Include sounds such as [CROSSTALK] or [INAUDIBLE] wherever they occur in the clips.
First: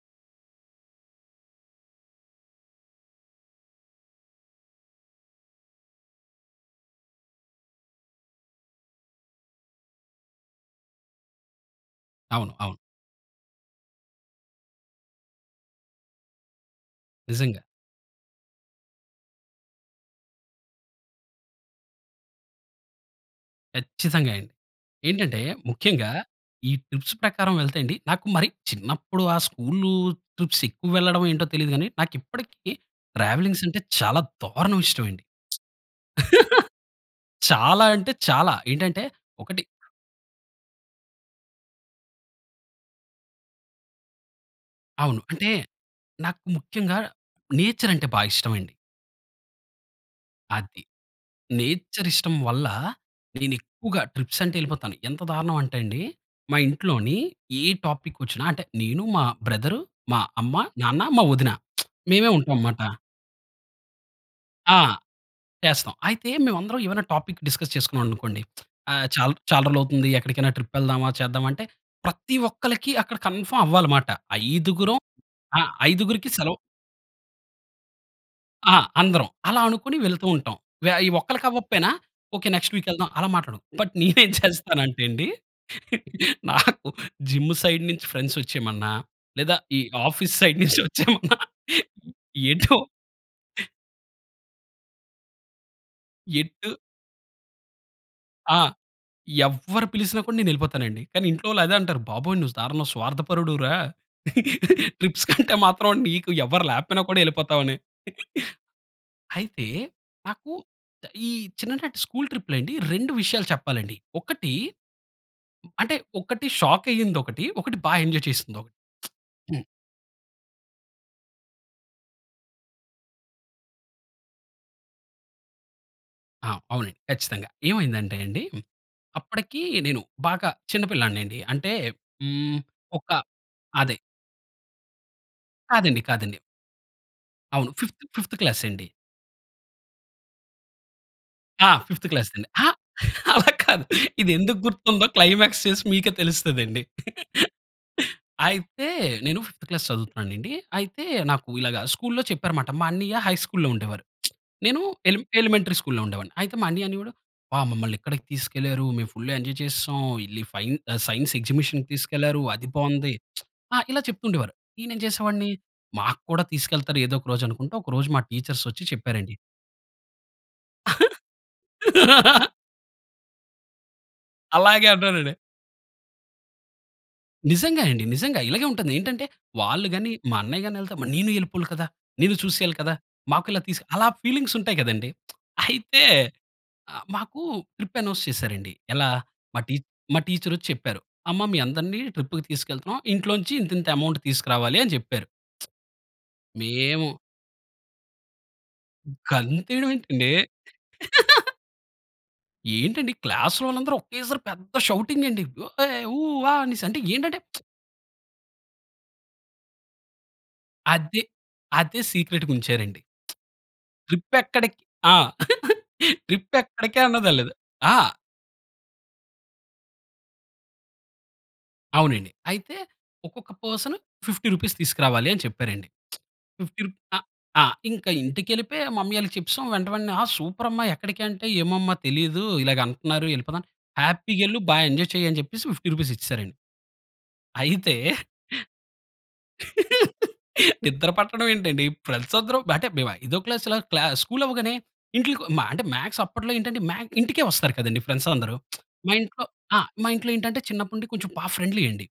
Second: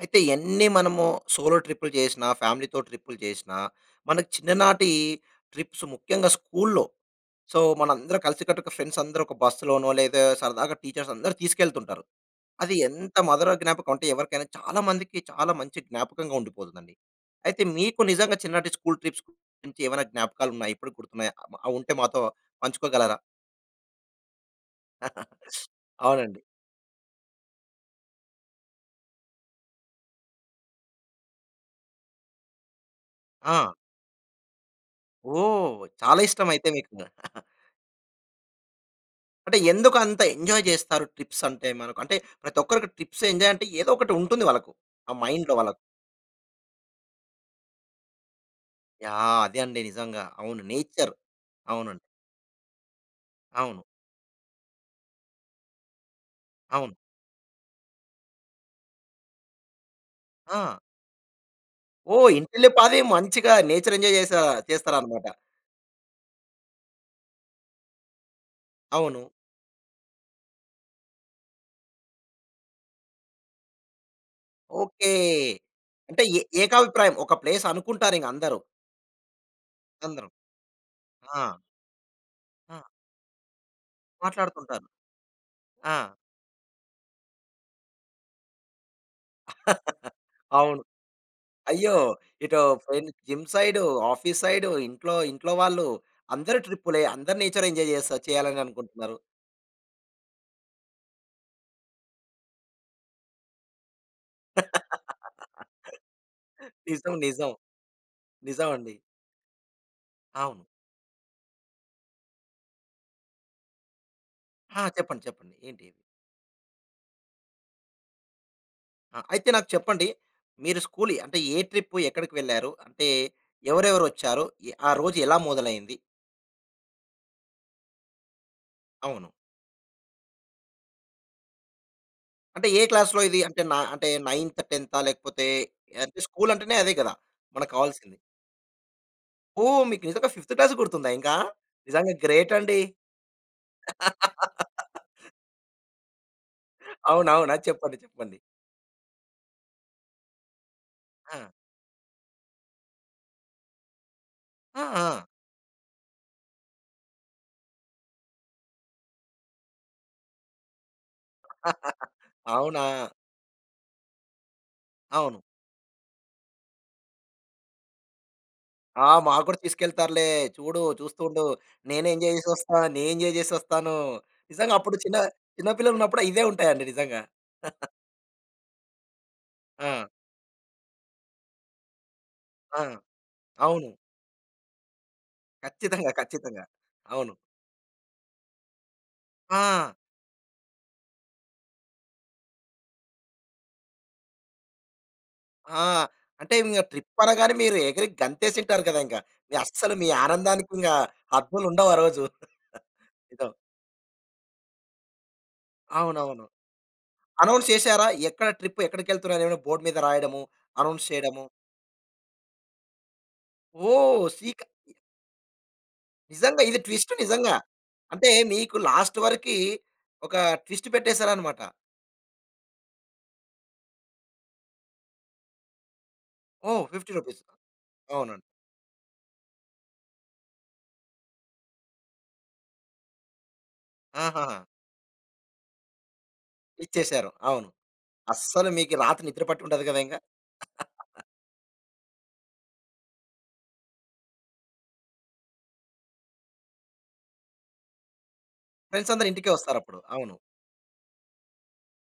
అయితే ఎన్ని మనము సోలో ట్రిప్‌లు చేసినా ఫ్యామిలీతో ట్రిప్‌లు చేసినా మనకు చిన్ననాటీ ట్రిప్స్ ముఖ్యంగా స్కూల్లో. సో మన అందరం కలిసికట్టుగా ఫ్రెండ్స్ అందరూ ఒక బస్లోనో లేదా సరదాగా టీచర్స్ అందరూ తీసుకెళ్తుంటారు. అవును, అది అవును. ఎంత మదుర జ్ఞాపకమంటే ఎవరికైనా చాలా మందికి చాలా మంచి జ్ఞాపకంగా ఉండిపోతుందండి. నిజంగా. అయితే మీకు నిజంగా చిన్ననాటి స్కూల్ ట్రిప్స్ గురించి ఏమైనా జ్ఞాపకాలు ఉన్నాయా? ఇప్పటికి గుర్తున్నాయా? అవి ఉంటే మాతో పంచుకోగలరా? ఖచ్చితంగా అండి. ఏంటంటే [GIGGLES] ముఖ్యంగా అవునండి. ఈ ట్రిప్స్ ప్రకారం వెళ్తే అండీ నాకు మరి చిన్నప్పుడు ఆ స్కూల్ ట్రిప్స్ ఎక్కువ వెళ్ళడమో ఏంటో తెలియదు కానీ నాకు ఇప్పటికి ట్రావెలింగ్స్ ఆ! అంటే చాలా దారుణంగా ఇష్టమండి. ఓహ్! [SMACKS LIPS] చాలా ఇష్టం అయితే [LAUGHS] మీకు. [GIGGLES] చాలా అంటే చాలా ఏంటంటే అంటే ఒకటి ఎందుకు అంత ఎంజాయ్ చేస్తారు, ట్రిప్స్ అంటే? మనకు అంటే ప్రతి ఒక్కరికి ట్రిప్స్ ఎంజాయ్ అంటే ఏదో ఒకటి ఉంటుంది వాళ్ళకు. ఆ అవును. అంటే మైండ్‌లో వాళ్ళకు. నాకు ముఖ్యంగా నేచర్ అంటే బాగా ఇష్టమండి. యాహ్! అదే అండి నిజంగా, అవును. అది నేచర్. అవునండి. నేచర్ ఇష్టం వల్ల, నేను అవును. ఎక్కువగా ట్రిప్స్ అంటే వెళ్ళిపోతాను. ఎంత దారుణం అంటే అండి మా అవును. ఇంట్లోని ఏ టాపిక్ వచ్చిన అంటే నేను, మా బ్రదర్, మా అమ్మ, ఆ! నాన్న, మా వదిన [SMACKS LIPS] మేమే ఓహ్! ఇంటిల్లి ఉంటామన్నమాట. పాది మంచిగా నేచర్ ఎంజాయ్ చేసా ఆ! చేస్తారన్నమాట. చేస్తాం. అయితే మేము అందరం ఏమైనా టాపిక్ డిస్కస్ చేసుకున్నామనుకోండి. [SMACKS LIPS] 'ఆహ్, అవును. చాలా రోజులు అవుతుంది ఎక్కడికైనా ట్రిప్ వెళ్దామా? చేద్దామా?' అంటే ప్రతి ఒక్కరికి అక్కడ కన్ఫర్మ్ అవ్వాలన్నమాట ఐదుగురం, ఓకె! ఆ అంటే ఐదుగురికి ఏ సెలవు ఏకాభిప్రాయం ఒక ప్లేస్ అనుకుంటారు ఇంక అందరూ. ఆ! అందరం. అలా అనుకోని వెళ్తూ అందరూ. ఉంటాం. వె ఆ ఆ! ఒక్కలకవ్వకపోయినా ఓకె నెక్స్ట్ అ! వీక్ వెళ్దాం. అలా మాట్లాడుకుంటాం. బట్ నేను ఏం మాట్లాడుతుంటారు. చేస్తానంటే అండి ఆ! నాకు జిమ్ సైడ్ నుంచి ఫ్రెండ్స్ వచ్చేయమన్నా లేదా ఈ [CHUCKLES] ఆఫీస్ సైడ్ నుంచి అవును వచ్చేమన్నా అయ్యో! ఇటు ఏంటో ఫై జిమ్ సైడూ, ఆఫిస్ సైడూ, ఇంట్లో ఇంట్లో వాళ్ళు అందరు ఎటు ట్రిప్‌లే అందరి నేచర్ ఎంజాయ్ చేస్తా ఆ! చేయాలని అనుకుంటున్నారు. ఎవ్వరు పిలిసినా కూడా నేను వెళ్ళిపోతానండి. కానీ ఇంట్లో వాళ్ళు అదే అంటారు, బాబోయ్ నువ్వు దారుణం స్వార్థపరుడు రా! [LAUGHS] ట్రిప్స్‌కంటే మాత్రం నీకు ఎవరు లేకపోయినా నిజం, కూడా నిజం, వెళ్ళిపోతావని. నిజమండి. అయితే నాకు అవును. ఈ చిన్ననాటి స్కూల్ ట్రిప్‌లండి 2 విషయాలు చెప్పాలండి, ఒకటి ఆ! చెప్పండి చెప్పండి ఏంటి? అంటే ఒకటి షాక్ అయ్యిందొకటి. ఒకటి బాగా ఎంజాయ్ చేసిందొకటి. అ! అయితే [SMACKS LIPS] నాకు చెప్పండి? మీరు స్కూల్ అంటే ఏ ట్రిప్ ఎక్కడికి వెళ్లారు? అంటే ఎవరెవరు వచ్చారు? ఎ ఆ రోజు ఎలా మొదలైంది? ఆ! అవునండి ఖచ్చితంగా. ఏమైందంటే అండి, అవును. అప్పటికి నేను బాగా చిన్నపిల్లాడిని అండి అంటే, హ్మ్. అంటే, ఏ ఒక క్లాస్‌లో ఇది అంటే నా అదే. అంటే నైన్త్, టెన్తా లేకపోతే, కాదండి. అంటే కాదండి. స్కూలంటేనే అదే కదా! అవును మనకు ఫిఫ్త్, కావాల్సింది. ఫిఫ్త్ క్లాస్ అండి. ఓహ్! మీకు నిజంగా ఫిఫ్త్ క్లాస్‌ది గుర్తుందా ఇంకా! ఆ! ఫిఫ్త్ నిజంగా క్లాస్ అండి. గ్రేట్ ఆ! అండి. [LAUGHS] అలా కాదు. ఇదెందుగ్గుర్తుందో [LAUGHS] క్లైమాక్స్ చేసి మీకే తెలుస్తదండి. [CHUCKLES] [CHUCKLES] అవునవునా! చెప్పండి చెప్పండి. అయితే, నేను ఫిఫ్త్ క్లాస్ చదువుతున్నానెండి. అయితే ఆ! నాకు ఇలాగా స్కూల్‌లో చెప్పారమాట. మా అన్నియ్య హై స్కూల్లో ఉండేవారు. [SMACKS LIPS] నేను ఆ! ఎలి ఆ! ఎలిమెంటరీ స్కూల్‌లో ఉండేవాడిని. అయితే మా అన్నియ్య అనేవాడు, "అబ్బా! మమ్మల్ని ఇక్కడికి తీసుకెళ్లారు. మేము ఫుల్‌గా ఎంజాయ్ చేసేశాం. ఎళ్లి ఫైన్ సైన్స్ ఎగ్జిబిషన్‌కి [CHUCKLES] తీసుకెళ్లారు అది అవునా! బాగుంది." [SMACKS LIPS] ఆహ్, ఇలా చెప్తూండేవారు. నేనేం అవును. చేసేవాడిని మాకు కూడా తీసుకెళ్తారు ఏదోక రోజు అనుకుంటు, ఒకరోజు మా టీచర్స్ ఒచ్చి ఆ! చెప్పారండి. మాకు కూడా తీసుకెళ్తారులే, చూడు చూస్తూ ఉండు. నేను ఎంజాయ్ [LAUGHS] చేసొస్తా. నేను ఎంజాయ్ చేసొస్తాను. నిజంగా అలాగే అప్పుడు చిన్న, అన్నానండి. [CHUCKLES] చిన్న పిల్లలున్నప్పుడు ఇవే ఉంటాయండి నిజంగా. నిజంగా [CHUCKLES] అండి. నిజంగా. ఇలాగే ఉంటాది ఏంటంటే, వాళ్ళు ఆ! గాని, మా అన్నయ్య గాని ఎళ్తే మరి నేను ఎళ్ళిపోవాలి కదా! నేను చూసేయాలి ఆ! కదా! మాకు ఇలా తీసి, అవును. అలా ఫీలింగ్స్ ఉంటాయి కదండీ. [SMACKS LIPS] అయితే, ఖచ్చితంగా. [CHUCKLES] ఖచ్చితంగా. ఆహ్, అవును. మాకు ట్రిప్ అనౌన్స్ చేశారండి. ఎలా మా టీ ఆ! మా టీచరొచ్చి చెప్పారు. "అమ్మ మీ అందరిని ట్రిప్‌కి తీసుకెళ్తున్నాం ఇంట్లో నుంచి ఇంతింత అమౌంట్ తీసుకురావాలి అని చెప్పారు. ఆ! అంటే, [SMACKS LIPS] ఇంగా మేము ట్రిప్ అనగానే మీరు ఎగిరి గంతేసుంటారు గదా! ఇంక. మీ గంతేయడం అస్సలు మీ ఏంటండి. ఆనందానికి ఇంక [CHUCKLES] హద్దులుండవు ఆ రోజు. [CHUCKLES] ఏంటండి ఇదొ క్లాస్‌లో వాళ్ళందరూ ఒకేసారి పెద్ద షౌటింగ్ అండి. ఏయ్! ఊ! అవునవును. ఆహ్, అనెసి అంటే, ఏంటంటే [SMACKS LIPS] అనౌన్స్ చేసారా? ఎక్కడ ట్రిప్ ఎక్కడికెళ్తున్నాం అనేనా బోర్డ్ మీద రాయడము, అనౌన్స్ అదే. చేయడము. అదే సీక్రెట్‌గా ఉంచారండి. [SMACKS LIPS] ఓహ్! ట్రిప్ సీక ఎక్కడికి ఆ! [CHUCKLES] ట్రిప్ నిజంగా ఇది ఎక్కడికి ట్విస్ట్ అన్నదెలేదు. నిజంగా. ఆ! అంటే మీకు లాస్ట్ వరకి, ఒక ట్విస్ట్ పెట్టేసారన్నమాట. అవునండి. అయితే, ఒక్కొక్క పర్సన్ రూ. 50 తీసుకురావాలి అని చెప్పారండి. [SMACKS LIPS] ఫిఫ్టీ ఓహ్! రుప్ ఫిఫ్టీ అ రూపీస్ ఆహ్, ఇంకా అవునండి. ఇంటికెళ్ళిపోయి మమ్మీ వాళ్ళకి చెప్పిసం. వెంట వెంటనే," ఆ సూపర్ అమ్మ ఎక్కడికి" అంటే, "ఏమోమ్మా తెలీదు, ఇలాగ అంటున్నారు ఎళ్ళిపోతాం," "హ్యాపీగెళ్ళు ఆహా! బాగా ఎంజాయ్ చెయ్యి" అని చెప్పేసి రూ. 50 ఇచ్చేసారండి. ఇచ్చేసారు. అవును. అయితే, అస్సలు మీకు రాత్రి నిద్ర పట్టి ఉండదు కదా! ఇంక. [LAUGHS] నిద్ర [CHUCKLES] పట్టడం ఏంటండి. ఫ్రెండ్స్ అందరం అంటే మేము ఐదో క్లాస్‌లా క్లా స్కూల్ అవ్వగానే ఇంట్లకొ మ అంటే మాక్స్ అప్పట్లో ఏంటంటే మ్యాక్ ఇంటికే వస్తారు కదండీ ఫ్రెండ్స్ అందరూ. [SMACKS LIPS] ఫ్రెండ్స్ మా అందరూ ఇంట్లో ఇంటికే ఆ! వస్తారప్పుడు. మా ఇంట్లో అవును. ఏంటంటే చిన్నప్పటి నుండి కొంచెం బా ఫ్రెండ్లీ అండి.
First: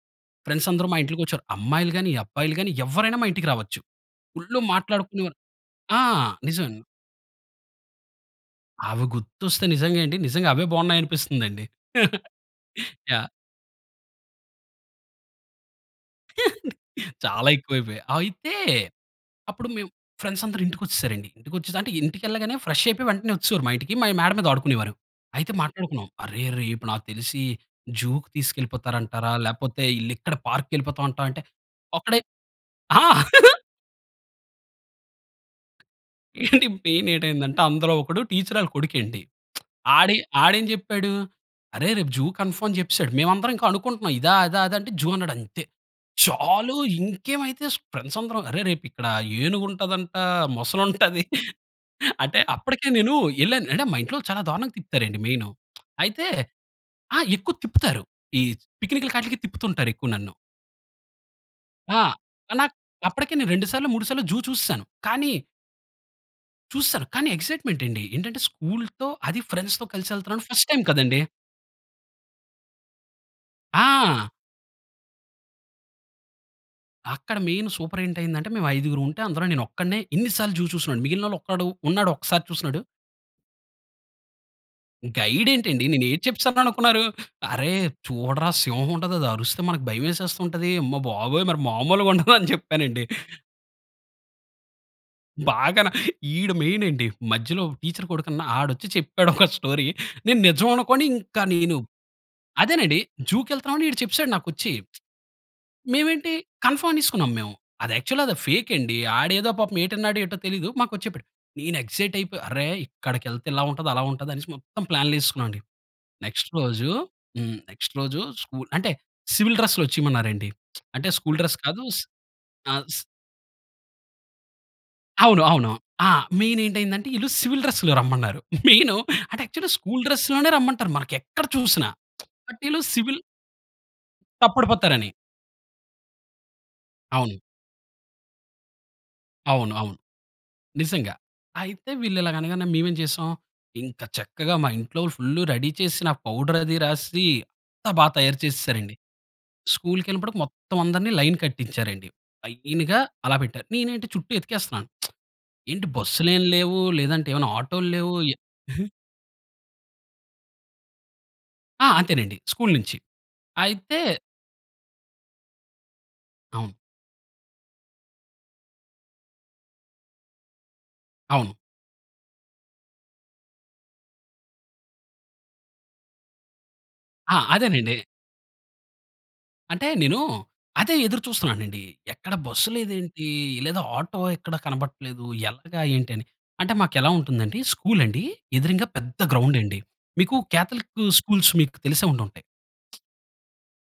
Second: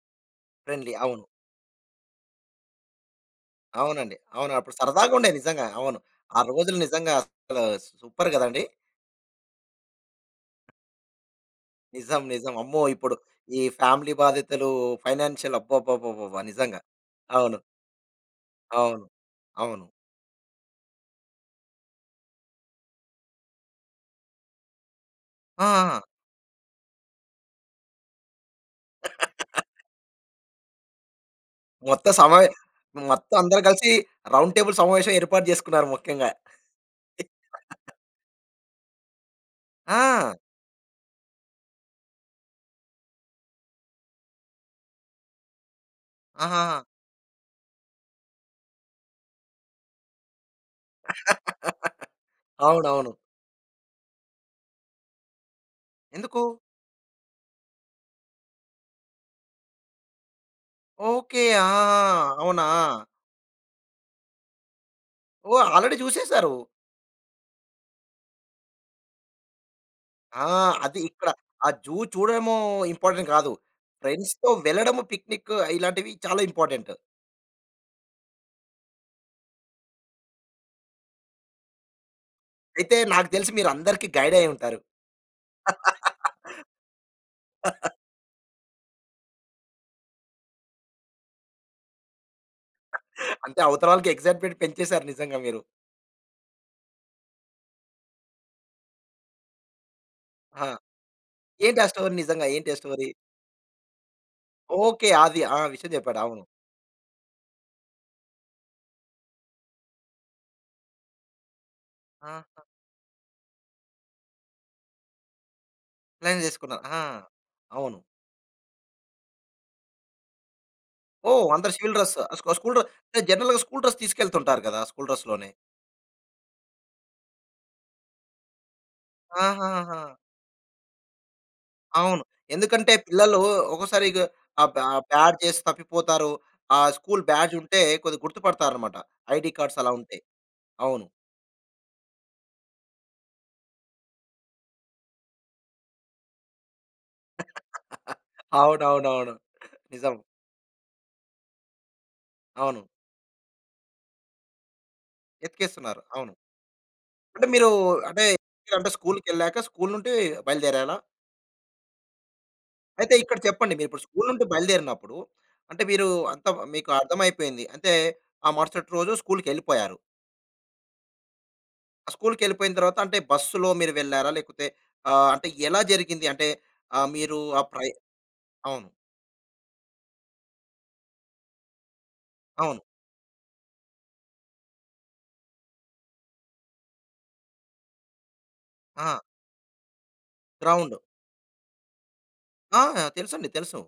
ఫ్రెండ్స్ అందరూ ఫ్రెండ్లీ మా అవును. ఇంట్లకొచ్చేవారు. అమ్మాయిలు గానీ, అబ్బాయిలు గానీ ఎవ్వరైనా మా ఇంటికి రావచ్చు. అవునండి. అవును ఫుల్లు అప్పుడు సరదాగా ఉండేది. మాట్లాడుకునేవారు నిజంగా. అవును. ఆ! ఆ రోజులు నిజమేండి. నిజంగా అసలు సూపర్ కదండి! అవి గుర్తొస్తే నిజంగా, ఏండి నిజంగా అవే బాగున్నాయనిపిస్తుందండి. నిజం. [CHUCKLES] నిజం. అమ్మో ఇప్పుడు యహ్! ఈ ఫ్యామిలీ బాధితులు ఫైనాన్‌షియల్ అబ్బబ్బబ్బబ్బా! [CHUCKLES] నిజంగా. చాలా అవును. ఎక్కువ అయిపోయాయి. అయితే, అవును. అప్పుడు అవును. మేము ఫ్రెండ్స్ అందరు ఇంటికొచ్చేసారండి. ఇంటికొచ్చెసి అంటే, ఇంటికెళ్ళగానే ఫ్రెష్ అయిపోయి, వెంటనే వచ్చేవారు మా ఇంటికి. మా మేడ మీద ఆడుకునేవారు. అయితే ఆ! ఆ! మాట్లాడుకున్నాం. "అరే రేపు నాకు తెలిసి జూకి తీసుకెళ్ళిపోతారంటారా, [LAUGHS] లేకపోతే ఈళ్ళిక్కడ పార్క్‌కి వెళ్ళిపోతాం అంటావా" అంటే, మొత్తం ఒక్కడే సమావే [CHUCKLES] ఆ! మొత్తం అందరు [CHUCKLES] కలిసి రౌండ్ టేబుల్ సమావేశం ఏర్పాటు చేసుకున్నారు ముఖ్యంగా. ఏండి [CHUCKLES] మెయిన్ ఏటైందంటే, [CHUCKLES] అందులో ఒకడు టీచరాళ్ళ కొడుకెండి. [SMACKS LIPS] ఆడె ఆ! ఆడెం చెప్పాడు, "అరే రేపు జూ కన్‌ఫర్మ్" అని జెప్పేసాడు. మేమందరం ఇంకా అనుకుంటున్నాం ఇదా, అదా, అదా అంటే జూ అన్నాడంతే. చాలు, ఆహాహా! ఇంకేమైతే ఫ్రెండ్స్ అందరం, "అరె! రేపు ఇక్కడ ఏనుగు ఉంటదంట, మొసలి ఉంటది. అంటే [LAUGHS] అప్పటికే అవునవును. నేను ఎళ్ళాను అంటే, మా ఇంట్లో చాలా దారుణంగా తిప్పుతారండి మెయిను. అయితే ఎందుకు? ఆ! ఎక్కువ తిప్పుతారు ఈ పిక్‌నిక్కులాట్లకి తిప్పుతుంటారు ఎక్కువ నన్ను. ఓకే. ఆ! ఆ! అవునా? అనాక్ అప్పటికే నేను, 2 సార్లో, 3 సార్లో జూ చూస్సాను. కానీ ఓహ్! ఆల్రెడీ చూసేసారు. చూస్సాను. కానీ ఎక్స్సైట్మెంట్ అండి. ఏంటంటే, స్కూల్‌తో, అదీ ఫ్రెండ్స్‌తో ఆ! కల్సెల్తన్నాను. ఫస్ట్ టైం అది కదండీ! ఇక్కడ, ఆ జూ చూడడమో, ఇంపార్టెంట్ కాదు. ఆ! ఫ్రెండ్స్‌తో వెళ్ళడం, పిక్నిక్ ఇలాంటివి చాలా ఇంపార్టెంట్. అక్కడ మెయిన్ సూపర్ ఏంటి అయిందంటే, మేము ఐదుగురు ఉంటే అందులో నేను ఒక్కడినే, ఇన్ని సార్లు జూ చూసినోడిని. మిగిలినోళ్ళలో ఒక్కడు, ఉన్నాడు ఒకసారి చూసినోడు. అయితే, నాకు తెలిసి మీరందరికి గైడైయ్యుంటారు. గైడ్ ఏంటండి? నేను ఏటి చెప్పిసాను అనుకున్నారు. "అరె! [LAUGHS] చూడరా, సింహం ఉంటది అది అరుస్తే మనకు భయమేసేస్తుంటది, అమ్మ బాబోయ్! మరి మాములుగా ఉండదు," అని చెప్పానండి. [CHUCKLES] అంటే, అవతల వాళ్ళకి ఎక్సైట్మెంట్ పెంచేసారు నిజంగా [LAUGHS] మీరు. బాగాన. ఈడు మెయినండి. మధ్యలో ఒక టీచర్ కొడుకున్నా, ఆడొచ్చి చెప్పాడు, ఒక స్టోరీ, నేను ఆ! నిజం అనుకోని ఇంకా నేను ఏంటి ఆ స్టోరి? నిజంగా, ఏంటి ఆ అదేనండి స్టోరీ? జూకెళ్తున్నాం అని, ఈడు చెప్పేసాడు నాకొచ్చి. ఓకే. ఆది. ఆ విషయం చెప్పాడు. మేమేంటి, అవును. కన్ఫర్మ్ అనేసుకున్నాం మేము. యాక్చువల్‌గా అది ఫేక్ అండి. ఆడేదో పాపం ఏటన్నాడో, ఏటో తెలీదు, మాకొచ్చి చెప్పాడు. నేను ఎక్సైట్ అయిపోయి, ఆహా! "అరె! ఇక్కడికెళ్తే ఇలా ఉంటది, అలా ఉంటది," అనేసి మొత్తం ప్లాన్లేసుకున్నావండి. ప్లాన్ నెక్స్ట్ చేసుకున్నా. రోజు ఆ! హ్మ్. నెక్స్ట్ అవును. రోజు ,స్కు అంటే, సివిల్ డ్రెస్‌లో వచ్చేయమన్నారు అండి. [SMACKS LIPS] అంటే, స్కూల్ ఓహ్, డ్రెస్ అందరూ కాదు. సివిల్ డ్రెస్ స్కు స్కూల్ డ్ర అంటే, జనరల్‌గా స్కూల్ డ్రెస్ తీసుకెళ్తుంటారు కదా! స్కూల్ డ్రెస్‌ అవును, లోనే. అవును. ఆ! మెయినేంటయిందంటే, ఈళ్ళు సివిల్ డ్రెస్‌లో రమ్మన్నారు. [CHUCKLES] మెయిన్, అంటే యాక్చువల్‌గా ఆహాహా! స్కూల్ డ్రెస్‌ లోనే రమ్మంటారు మనకెక్కడ చూసినా. అవును. [SMACKS LIPS] అంటే ఈళ్ళు ఎందుకంటే, సివిల్ పిల్లలు ఒకోసారిగ అబ్ బా తప్పడిపోతారని. బ్యాడ్జేసి తప్పిపోతారు. ఆ స్కూల్ అవును. బ్యాడ్జ్ ఉంటే కొద్దిగా గుర్తుపడతారున్నమాట. ఐడీ అవును. కార్డ్స్ అలా అవును. ఉంటే. అవును. నిజంగా. అయితే, వీళ్ళు ఇలాగ అనగానే మేమేం చేసాం, ఇంకా చక్కగా మా ఇంట్లో ఫుల్ రెడీ చేసిన పౌడర్ అది రాసి, అంతా బాగా [CHUCKLES] తయారు చేస్సేరండి. అవునవునవును. నిజం. స్కూల్‌కెళ్ళినప్పుడు మొత్తం అందరిని లైన్ కట్టించారండి. అవును. లైన్‌గా, అలా పెట్టారు. నేనేంటి, చుట్టూ ఎతికేస్తున్నాను. [SMACKS LIPS] ఏంటి! ఎతికేస్తున్నారు, అవును. బస్సులేం లేవు, లేదంటే అంటే ఏవన్నా మీరు, ఆటోలు లేవు అంటే అంటే, స్కూల్‌కెళ్ళాక, స్కూల్ నుండి బయలుదేరాలా? ఆ! అంతేనండి. స్కూలు నుంచి. అయితే ఇక్కడ చెప్పండి. అయితే మీరిప్పుడు స్కూల్ నుండి బయలుదేరినప్పుడు, అంటే మీరు అంత అవును. మీకు అర్థమైపోయింది. అంతే ఆ మరుసటి రోజు స్కూల్‌కెళ్ళిపోయారు. అవును. స్కూల్‌కెళ్ళిపోయిన తర్వాత అంటే బస్సులో మీరు వెళ్లారా? లేకపోతే ఆహ్, అంటే ఎలా జరిగింది? అంటే ఆహ్, ఆ! మీరు ఆ ప్రయ్ అదేనండి. అవును. అంటే నేను అదే ఎదురు చూస్తున్నానండి. ఎక్కడ బస్సు అవును. లేదేంటి? లేదా ఆటో ఎక్కడ కనపడట్లేదు ఎలాగా ఏంటి అని. అంటే మాకెలా ఉంటుందండి స్కూల్ అండి. ఎదురంగా పెద్ద ఆ! గ్రౌండ్ అండి. మీకు గ్రౌండు. కాథలిక్ స్కూల్స్ మీకు తెలిసే ఉండి ఉంటాయి. ఆ! తెలుసండి. తెలుసు.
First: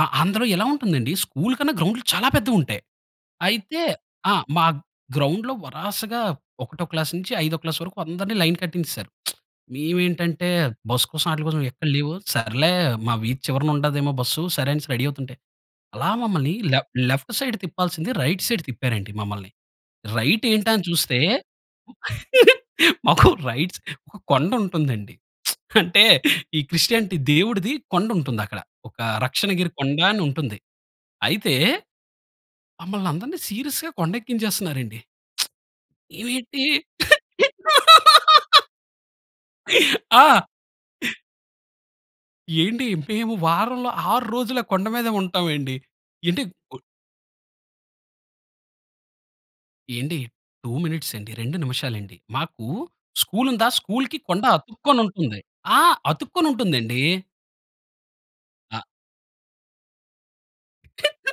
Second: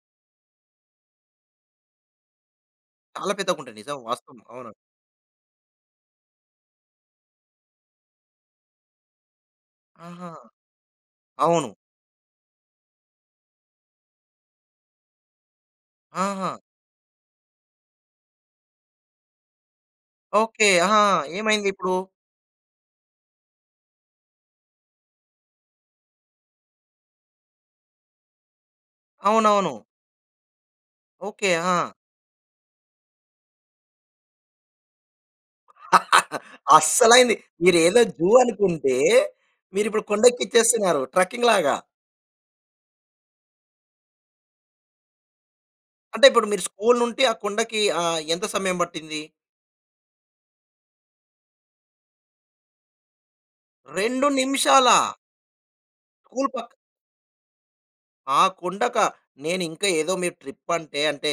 ఆ! అందులో ఎలా ఉంటుందండి. స్కూల్ కన్నా గ్రౌండ్‌లు చాలా పెద్దవుంటాయి. చాలా పెద్దగుంటది అయితే నిజం. ఆ! వాస్తవం. మా అవును. గ్రౌండ్‌లో వరాసగా ఒకటో క్లాస్ నుంచి ఐదో క్లాస్ వరకు అందరిని లైన్ కట్టించేసారు. [SMACKS LIPS] ఆహా! మేవేంటంటే బస్సు కోసం ఆటిల కోసం అవును. ఎక్కడ లేవు. సర్లే మా వీధి చివరన ఉండదేమో బస్సు సరే అనేసి రెడీ అవుతుంటే, అలా ఆహా! మమ్మల్ని లె లెఫ్ట్ సైడ్ తిప్పాల్సింది రైట్ సైడ్ తిప్పారండి మమ్మల్ని. ఓకే. రైటేంటా అని అహా! చూస్తే, ఏమైంది ఇప్పుడు? మాకు రైట్ స్ [CHUCKLES] ఒక కొండుంటుందండి. [SMACKS LIPS] అంటే, [CHUCKLES] ఈ క్రిస్టియానిటి దేవుడిది కొండుంటుందక్కడ. ఒక రక్షణగిరి అవునవును. కొండ అనుంటుంది. ఓకే. అయితే ఆ! మమల్ని అందరిని సీరియస్‌గా కొండెక్కించేస్తన్నారండి. [SMACKS LIPS] [LAUGHS] ఏంటి. అస్సలైంది. [LAUGHS] మీరేదో జూ అనుకుంటే మీరు ఇప్పుడు ఆ! కొండెక్కిచ్చేస్తున్నారు ట్రకింగ్‌లాగా. ఏండి మేము వారంలో 6 రోజుల ఆ కొండ మీదే ఉంటామండి. అంటే ఏంటి ఇప్పుడు మీరు కొ స్కూల్ నుండి ఆ కొండకి ఆహ్, ఎంత సమయం పట్టింది? ఏండి. 2 మినిట్స్ అండి. 2 నిమిషాలండి. మాకు స్కూల్ ఉందా, స్కూల్‌కి 2 కొండ నిమిషాలా! అతుక్కొనుంటుంది. ఆ! స్కూల్ అతుక్కుని ప ఉంటుందండి. ఆ ఆ! కొండకా? నేను ఇంకా ఏదో మీ ట్రిప్ అంటే, అంటే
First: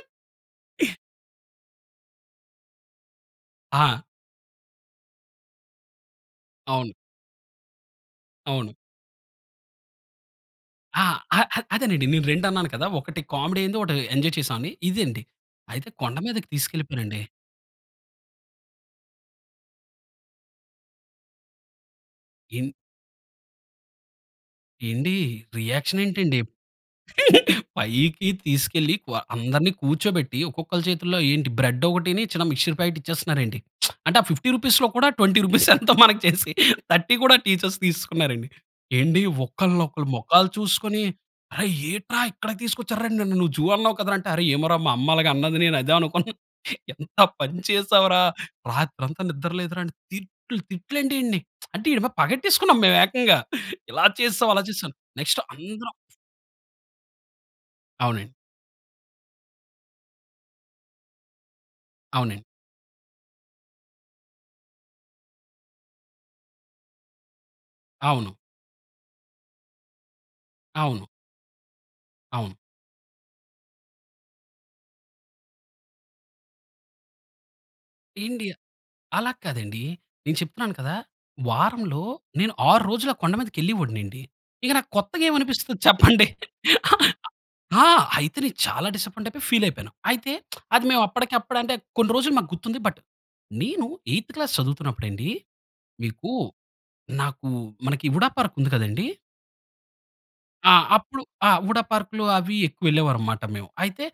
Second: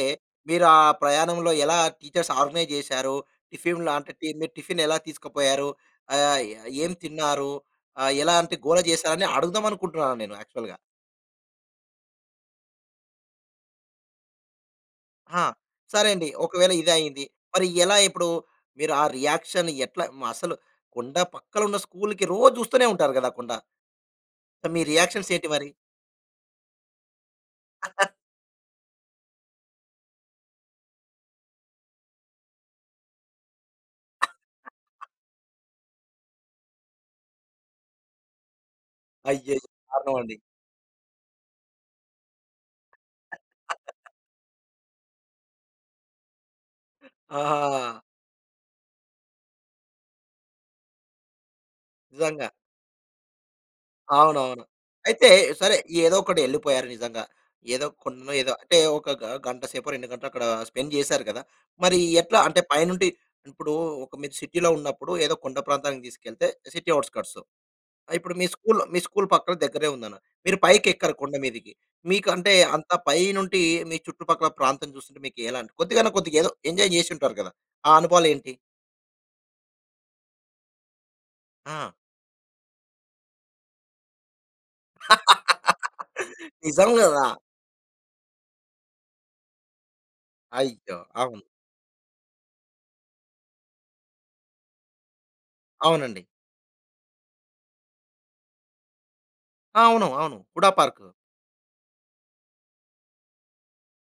మీరు ఆ ప్రయాణంలో ఎలా టీచర్స్ ఆర్గనైజ్ చేసారు? టిఫిన్‌లు ఆ! అంటే టి మీరు టిఫిన్ ఎలా తీసుకోపోయారు? ఆహ్, అవును. ఏం తిన్నారు? ఆహ్, ఎలాంటి అవును. గోల చేశారు? అని అడుగుదామనుకుంటున్నాను నేను యాక్చువల్‌గా. ఆ! ఆ! ఆ! అదేనండి నేను రెండన్నాను కదా. ఒకటి కామెడీ అయింది ఒకటి ఎంజాయ్ చేశామని ఇదండి. ఆ! అయితే సరే కొండ అండి. మీదకి ఒకవేళ ఇది తీసుకెళ్ళిపోయానండి. అయింది. మరి ఎలా ఇప్పుడు? మీరు ఆ రియాక్షన్ ఎట్లా అసలు? కొండ పక్కన ఉన్న స్కూల్‌కి రోజు ఇన్ చూస్తూనే ఉంటారు కదా కొండ. అంటే మీ ఏండీ రియాక్షన్స్ ఏంటి మరి? రియాక్ష‌న్ ఏంటండి? [CHUCKLES] [CHUCKLES] పైకి తీసుకెళ్ళి క్వ అందరిని కూర్చోబెట్టి ఒక్కొక్కరి చేతుల్లో ఏంటి బ్రెడ్ ఒకటిని చిన్న మిక్స్చర్ ప్యాకెట్ ఇచ్చేస్తున్నారండి. [SMACKS LIPS] అంటే ఆ రూ. 50లో కూడా రూ. 20 ఎంతో చేసి 30 కూడా టీచర్స్ తీసుకున్నారండి. ఏండి అయ్యయ్యో! ఒకళ్లొకళ్ళు దారుణమండి. మొఖాలు చూసుకొని "అరె ఏంట్రా ఇక్కడికి తీసుకొచ్చారు? నన్ను నువ్వు జూ అన్నావ్ [CHUCKLES] కదా! అంటే అరే ఏమో మా అమ్మ అన్నది నేను అదే అనుకున్నాను. ఎంత పని ఆహా! వా చేసావు రా! రాత్రంతా నిద్ర లేదురా". తిట్లు తిట్లండి ఈడ్ని. [SMACKS LIPS] అంటే నిజంగా. పగట్టేసుకున్నాం మేము ఏకంగా. [CHUCKLES] ఇలా చేసావ్ అలా అవునవును. చేసాం అయితే నెక్స్ట్ సరే అందరం ఏదో ఒకటి వెళ్ళిపోయారు నిజంగా. ఏదో కొండో అవునండి. ఏదో అంటే ఒక గ గంట సేపు 2 గంటలో అక్కడ స్పెండ్ చేశారు కదా! మరి ఎట్లా అవునండి. అంటే పైనుండి ఇప్పుడు ఒక మీరు సిటీలో ఉన్నప్పుడు ఏదో కొండ ప్రాంతానికి తీసుకెళ్తే సిటీ ఔట్‌స్క‌ర్ట్స్. అవును. ఇప్పుడు మీ స్కూల్ స్కూల్ పక్కన దగ్గరే ఉందని. మీరు పైకి అవును. ఎక్కరు కొండ మీదకి. మీకు అంటే అవును. అంత పైనుండి మీ చుట్టుపక్కల ప్రాంతం చూస్తుంటే మీకు ఎలాంటి కొద్దిగన్నా కొద్దిగా ఏదో ఎంజాయ్ చేసుంటారు కదా! ఆ ఎండి అనుభవాలేంటి? అలా కాదండీ. నేను చెప్తున్నాను కదా! ఆ! వారంలో నేను 6 రోజులు ఆ కొండ మీదకి వెళ్ళేవోడినండి. ఇక నాకు కొత్తగా [LAUGHS] ఏమనిపిస్తుంది చెప్పండి? నిజం గదా! ఆ! అయితే నేను చాలా డిసప్పాయింటయిపోయి ఫీలైయిపోయాను. అయితే [SMACKS LIPS] అది అయ్యో! మేము అవును. అప్పటికప్పుడు అంటే కొన్ని రోజులు మాకు గుర్తుంది. బట్ నేను ఎయిత్ క్లాస్ చదువుతున్నప్పుడండి, అవునండి. మీకు నాకు మనకి ఉడా పార్క్ ఉంది కదండీ. అవును. అవును. హుడా ఆ! పార్కు. అప్పుడు ఆ! ఉడా పార్క్‌లు, అవి ఎక్కువ వెళ్ళేవారనమాట మేము. అయితే,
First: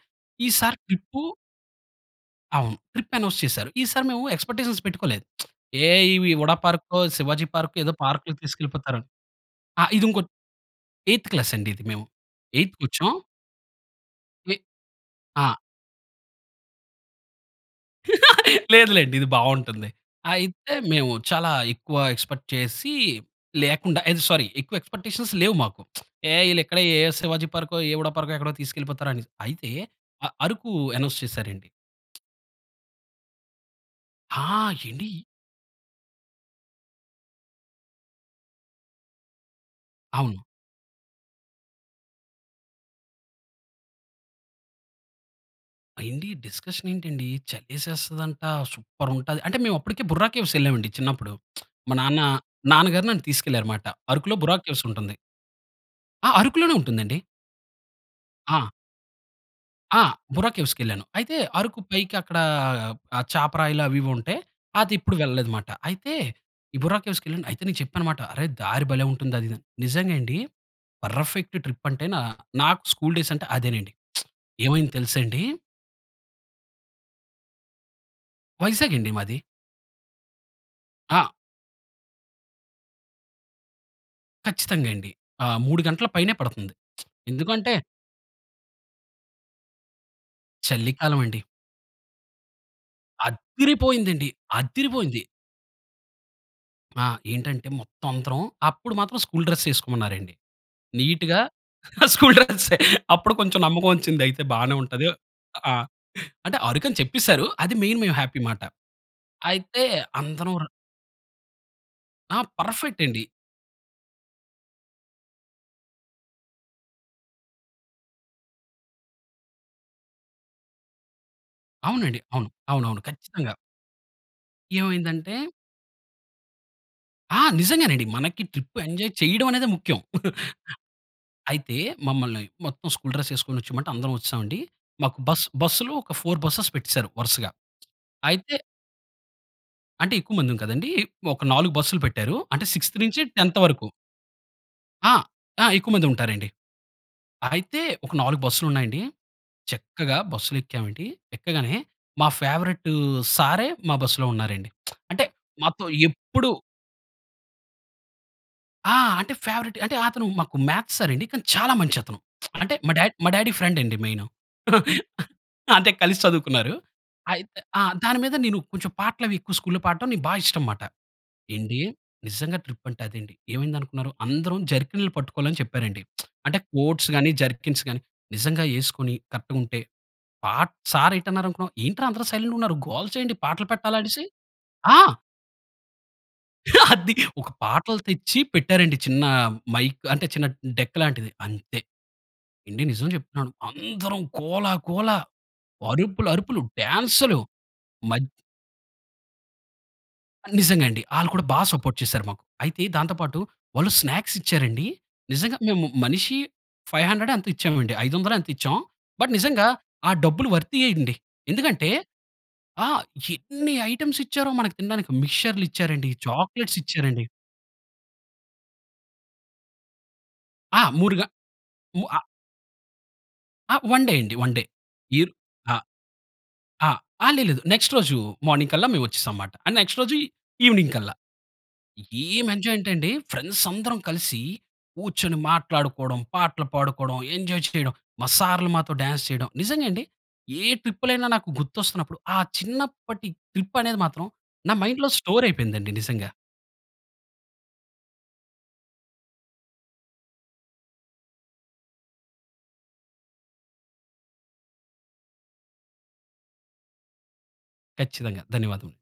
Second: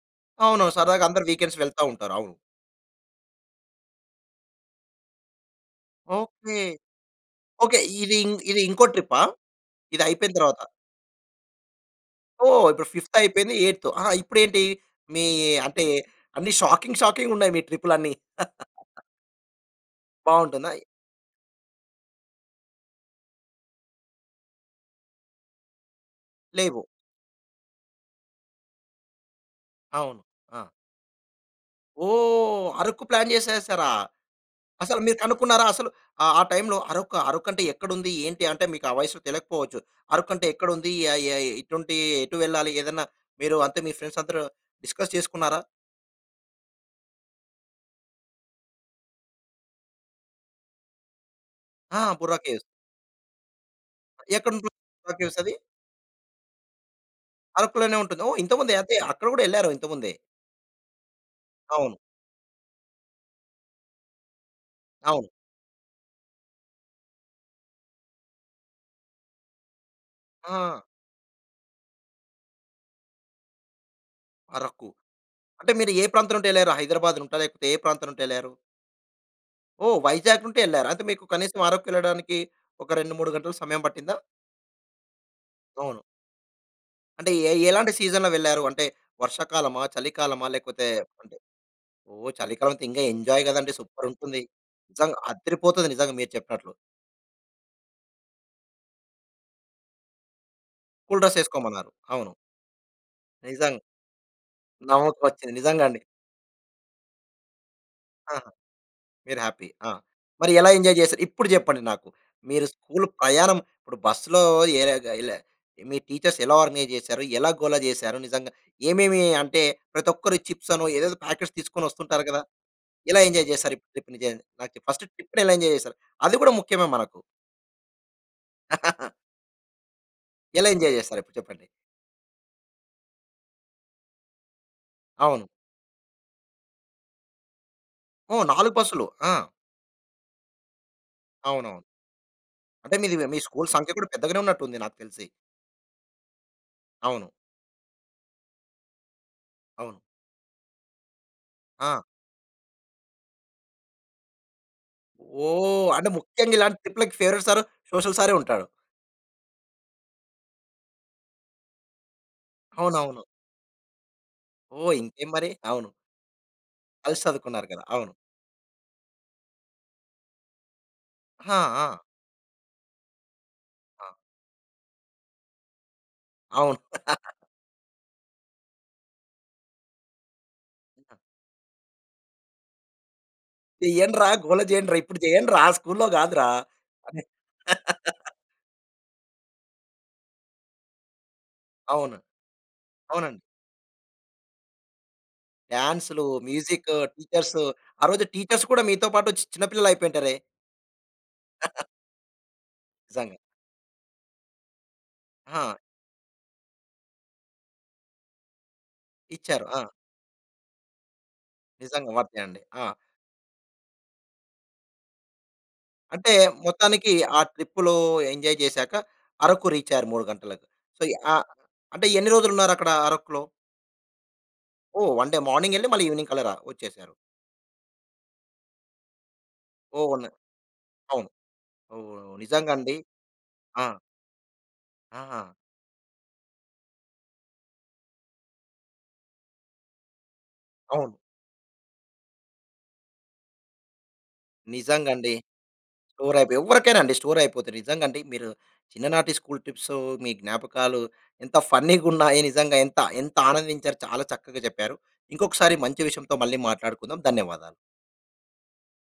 అవును. ఈసారి సరదాగా ట్రిప్పు అందరు వీకెండ్స్ వెళ్తా ఉంటారు. అవును. అవును. ట్రిప్ అనౌన్స్ చేసారు. ఈసారి మేము ఎక్సపెక్ట్స్టేషన్స్ పెట్టుకోలేదు. [SMACKS LIPS] ఏ ఈ ఉడా ఓకే. పార్కో, శివాజీ పార్కో, ఓకే. ఏదో ఇది, పార్క్‌లు ఇది ఇంకో తీసుకెళ్ళిపోతారు. ట్రిప్పా? ఆ! ఇది ఇది ఇంకోటి అయిపోయిన తర్వాత. ఎయిత్ క్లాస్ అండి ఇది మేము. ఓహ్! ఇప్పుడు ఎయిత్‌క్కొచాం ఫిఫ్త్ అయిపోయింది ఎయిత్. ఆహా! ఇప్పుడు వి ఏంటి? మీ ఆ! అంటే, అన్ని షాకింగ్ షాకింగ్‌గా ఉన్నాయి మీ ట్రిప్లు అన్ని. [CHUCKLES] లేదు [CHUCKLES] లేండి. ఇది బాగుంటుంది. అయితే, బావుంటున్నయి. మేము చాలా ఎక్కువ ఎక్స్పెక్ట్ చేసి లేకుండా, అదె సారీ, ఎక్కువ ఎక్స్పెక్టేషన్స్ లేవు మాకు. [SMACKS LIPS] ఏ ఇళ్ళు లేవు. ఎక్కడే ఏ శివాజీ పార్కో, ఏ ఉడా పార్కో ఎక్కడో తీసుకెళ్ళిపోతారు అని. అయితే, అవును. అ ఆ! అరకు అనౌన్స్ చేసారు అండి. ఓహ్! అరకు ప్లాన్ చేసేసారా? ఆ! అసలు ఎండి మీరు కనుక్కున్నారా? అసలు, ఆ టైమ్‌లో అరకూ? అరుకు అంటే ఎక్కడ ఉంది! ఏంటి! అంటే, మీకు ఆ వయస్సు తెలియకపోవచ్చు. అరకు అవును. అంటే ఎక్కడ ఉంది? ఎ ఎయ్ ఇటు ఉంటే ఎటు వెళ్లాలి? ఏదైనా, మీరు అంటే మీ ఫ్రెండ్స్ అందరూ, డిస్కస్ చేసుకున్నారా? ఎండి డిస్కషన్ ఏంటండి చలేసేస్తది అంట, సూపర్ ఉంటది. అంటే, మేము అప్పటికే బుర్రా కేవ్స్ ఎళ్ళామండి, చిన్నప్పుడు. [SMACKS LIPS] మా ఆ! నాన్న బుర్రాకేవ్స్. నాన్నగారు నన్ను తీసుకెళ్ళారుమాట. అరకులో, ఎక్కడ బుర్రా ఉంటుంది కేవ్స్ ఉంటుంది. బుర్రాకేవ్స్ అవి? ఆ! అరకులోనే ఉంటుందండి. అరకులోనే ఉంటుంది. ఓహ్! ఆ! ఇంతకుముందే అదే అక్కడ కూడా వెళ్లారు, ఆ! ఇంతకుముందే. బొర్రా కేవ్స్‌కి వెళ్ళాను. అయితే అరకు అవును. పైకి అక్కడ ఆ చాపరాయిలు అవి ఇవి ఉంటాయి, అది ఎప్పుడు అవును. వెళ్ళలేదనమాట. అయితే, ఈ బొర్రా కేవ్స్‌కి వెళ్ళాను అయితే నేను చెప్పాననమాట. అరే దారి భలే ఉంటుంది అది ఇది అని. నిజంగా అండి ఆ! పర్‌ఫెక్ట్ ట్రిప్ అంటే నా నాకు స్కూల్ డేస్ అంటే అదేనండి. [SMACKS LIPS] అరకు. ఏమైంది తెలుసా అండి? అంటే మీరు ఏ ప్రాంతం నుండి వెళ్లారు హైదరాబాద్ నుండా? లేకపోతే ఏ ప్రాంతం నుండి వెళ్లారు? వైజాగ్ అండి మాది. ఓహ్, వైజాగ్ నుండి వెళ్లారు. అయితే మీకు ఆ! కనీసం ఆరకు వెళ్ళడానికి ఒక 2:00, 3: 00 గంటలు సమయం పట్టిందా? ఖచ్చితంగా అండి. ఆ! అవును. 3:00 పైనే పడుతుంది. అంటే ఏ ఎందుకంటే ఎలాంటి సీజన్‌లో వెళ్లారు. అంటే వర్షాకాలమా, చలికాలమా, లేకపోతే చలికాలం అదె అండి. ఓహ్! చలికాలం అయితే ఇంకా ఎంజాయ్ కదండీ సూపర్ అద్దిరిపోయింది అండి! ఉంటుంది. నిజంగా అద్దిరిపోయింది! అద్దిరిపోతది నిజంగా మీరు చెప్పినట్లు. ఆ! ఏంటంటే మొత్తం అందరం అప్పుడు మాత్రం స్కూల్‌డ్రస్ వేసుకోమన్నారండి. స్కూల్‌ డ్రెస్ నీట్‌గా వేసుకోమన్నారు అవును. స్కూల్‌ డ్రెస్ అప్పుడు కొంచెం నిజం. నమ్మకం వచ్చింది అయితే బానే ఉంటది. నమ్మకం వచ్చింది ఆ! నిజంగా అండి. అంటే అరకు అని చెప్పేసారు. అది మెయిన్ మేము హ్యాపీ ఆహ్! మాట. మీరు హ్యాపీ. అయితే ఆ! మరి అందరం ఎలా ఎంజాయ్ చేశారు? ఇప్పుడు చెప్పండి నాకు. ఆ! మీరు పర్‌ఫెక్ట్ స్కూల్ అండి. ప్రయాణం, ఇప్పుడు బస్సులో, ఏ ర ఏల మీ టీచర్స్ ఎలా ఆర్గనైజ్ చేశారు? ఎలా గోల చేశారు? నిజంగా ఏమేమి అంటే ప్రతి ఒక్కరు చిప్స్ అనో, ఏదేదో ప్యాకెట్స్ తీసుకొని అవునండి. వస్తుంటారు కదా, అవును. అవునవును ఎలా ఎంజాయ్ ఖచ్చితంగా. చేశారు ట్రిప్‌ని, ఫస్ట్ ఏమైందంటే ట్రిప్‌ని ఎలా ఎంజాయ్ చేశారు? అది కూడా ముఖ్యమే మనకు. ఆ! నిజంగానండి మనకి ట్రిప్ ఎంజాయ్ [LAUGHS] చేయడం అనేది ముఖ్యం. ఎలా ఎంజాయ్ చేస్తారు? ఇప్పుడు చెప్పండి. అయితే మమ్మల్ని మొత్తం స్కూల్ డ్రెస్ వేసుకొని వచ్చేయమంటే అందరం వచ్చామండి. మాకు బస్ అవును. బస్సులు ఒక 4 బస్సెస్ పెట్టేసారు వరుసగా. ఓహ్! అయితే 4 బస్‌లు ఆ! అంటే, ఎక్కువ మందిమి కదండీ. ఒక 4 అవునవును. బస్సులు పెట్టారు. అంటే అంటే, సిక్స్త్ మీది నుంచి మీ 10థ్ స్కూల్ వరకు. సంఖ్య కూడా పెద్దగానే ఉన్నట్టు ఉంది నాకు ఆ! తెలిసి. ఆ! ఎక్కువ మందే ఉంటారండి. అవును. అయితే, ఒక 4 బస్సులున్నాయండి. అవును. చక్కగా బస్సులు ఎక్కాం అండి. ఎక్కగానే ఆ! మా ఫేవరైటు సారే మా బసులో ఉన్నారండి. [SMACKS LIPS] అంటే, మాతో ఓహ్! అంటే, ఎప్పుడూ ముఖ్యంగా ఇలాంటి పిల్లలకి ఫేవరెట్ సారు, సోషల్ సారే ఉంటాడు. ఆ! అంటే ఫేవరెటే. అంటే అతను మాకు మ్యాథ్స్ సారండి. కానీ చాలా మంచతను. [SMACKS LIPS] అంటే, మా డా అవునవును. మా డాడీ ఫ్రెండ్ అండి మెయిను. ఓహ్! ఇంకేం [CHUCKLES] మరి. అవును. అంటే కలిసి చదువుకున్నారు. కలిసి అయితే చదువుకున్నారు కదా! ఆ! అవును. దాని మీద నేను కొంచెం పాటలు అవి ఎక్కువ స్కూల్‌లో పాడటం నాకు బా ఇష్టంమాట. ఆ! ఏండి, ఆ! నిజంగా ట్రిప్ అంటే అదండి. ఏమైందనుకున్నారు? అ అందరం జర్కిన్‌లు పట్టుకోవాలని చెప్పారండి. [SMACKS LIPS] అంటే, అవును. కోట్స్ గానీ, [CHUCKLES] జర్కిన్స్ గానీ, నిజంగా ఏసుకొని కరెక్ట్‌గుంటే పాట్ సార్ ఏంటన్నారనుకున్నావ్? "ఏంట్రా అందరు సైలెంట్‌గా ఉన్నారు? గోల చేయండి. పాటలు పెట్టాలా?" అనేసి. చేయండ్రా. గోల చేయండ్రా. ఆ! ఇప్పుడు చేయండ్రా. స్కూల్‌లో కాదురా [LAUGHS] అది! అని. ఒక పాటలు తెచ్చి పెట్టారండి. చిన్న మైక్ అంటే, చిన్న డెక్ లాంటిది. అంతే. అవును. ఏండి నిజం అవునండి. చెప్తున్నాను. అందరం గోల గోల, డాన్స్, అరుపులరుపులు, మ్యూజిక్కు, డాన్స్‌లు. టీచర్సు ఆ రోజు మద్ టీచర్స్ కూడా మీతో పాటు చిన్నపిల్లలైపోయింటారే? నిజంగా అండి. ఆళ్ళు కూడా బా [CHUCKLES] సపోర్ట్ చేశారు మాకు. అయితే దాంతో నిజంగా. పాటు, వాళ్ళు స్నాక్స్ ఇచ్చారండి. నిజంగా ఆ! మేము మనిషి 500 ఎంతో ఇచ్చామండి. 500 ఎంతో ఇచ్చాం. బట్ నిజంగా ఇచ్చారు. ఆ! ఆ డబ్బులు వర్తీయే అండి. ఎందుకంటే నిజంగా వర్తే అండి. ఆ! ఆ! ఎన్ని ఐటమ్స్ ఇచ్చారో మనకు తినడానికి. మిక్స్చర్లిచ్చారండి, అంటే, చాక్లెట్స్ మొత్తానికి ఇచ్చారండి. ఆ ట్రిప్‌లో ఎంజాయ్ జేశాక అరకు రీచయ్యారు 3:00 గంటలకు. ఆ! సో, మూడు గ అ మూ అంటే అ ఎన్ని రోజులు ఉన్నారు అక్కడ అరకులో? ఆ! వన్ డే అండి. One day. ఓహ్! వన్ ఇర్ డే అ మార్నింగెళ్లి, మళ్ళీ ఈవినింగ్ కల్లా రా ఆ! వచ్చేసారు. ఆ! లే లేదు. నెక్స్ట్ రోజు మార్నింగ్ కల్లా మేము వచ్చేసామన్నమాట. ఆ నెక్స్ట్ ఓహ్! రోజు ఉన్నాయి. ఈవెనింగ్ కల్లా. అవును. ఓహ్! ఏం నిజంగా ఎంజాయ్ అంటే అండి. అండి, ఫ్రెండ్స్ ఆ! అందరం కలిసి, కూర్చొని ఆహా! మాట్లాడుకోవడం, పాటలు పాడుకోవడం, ఎంజాయ్ చేయడం, మా సార్‌లు మాతో డాన్స్ చేయడం. నిజంగా అండి. ఏ అవును. ట్రిప్పులైనా నాకు గుర్తొస్తున్నప్పుడు ఆ చిన్నప్పటి ట్రిప్ అనేది మాత్రం నా మైండ్‌లో నిజంగా అండి. స్టోర్ అయిపోయిందండి నిజంగా. స్టోరయిపే. ఎవ్వరికైనా అండి స్టోరయిపోతయి. నిజంగా అండి. మీరు చిన్ననాటి స్కూల్ ట్రిప్సు, మీ జ్ఞాపకాలు, ఎంత ఫన్నీగున్నాయి, నిజంగా. [CHUCKLES] ఎంత, ఎంత ఆనందించారు? చాలా చక్కగా చెప్పారు. ఇంకొకసారి మంచి విషయంతో మళ్ళీ మాట్లాడుకుందాం. ధన్యవాదాలు. ఖచ్చితంగా. ధన్యవాదము.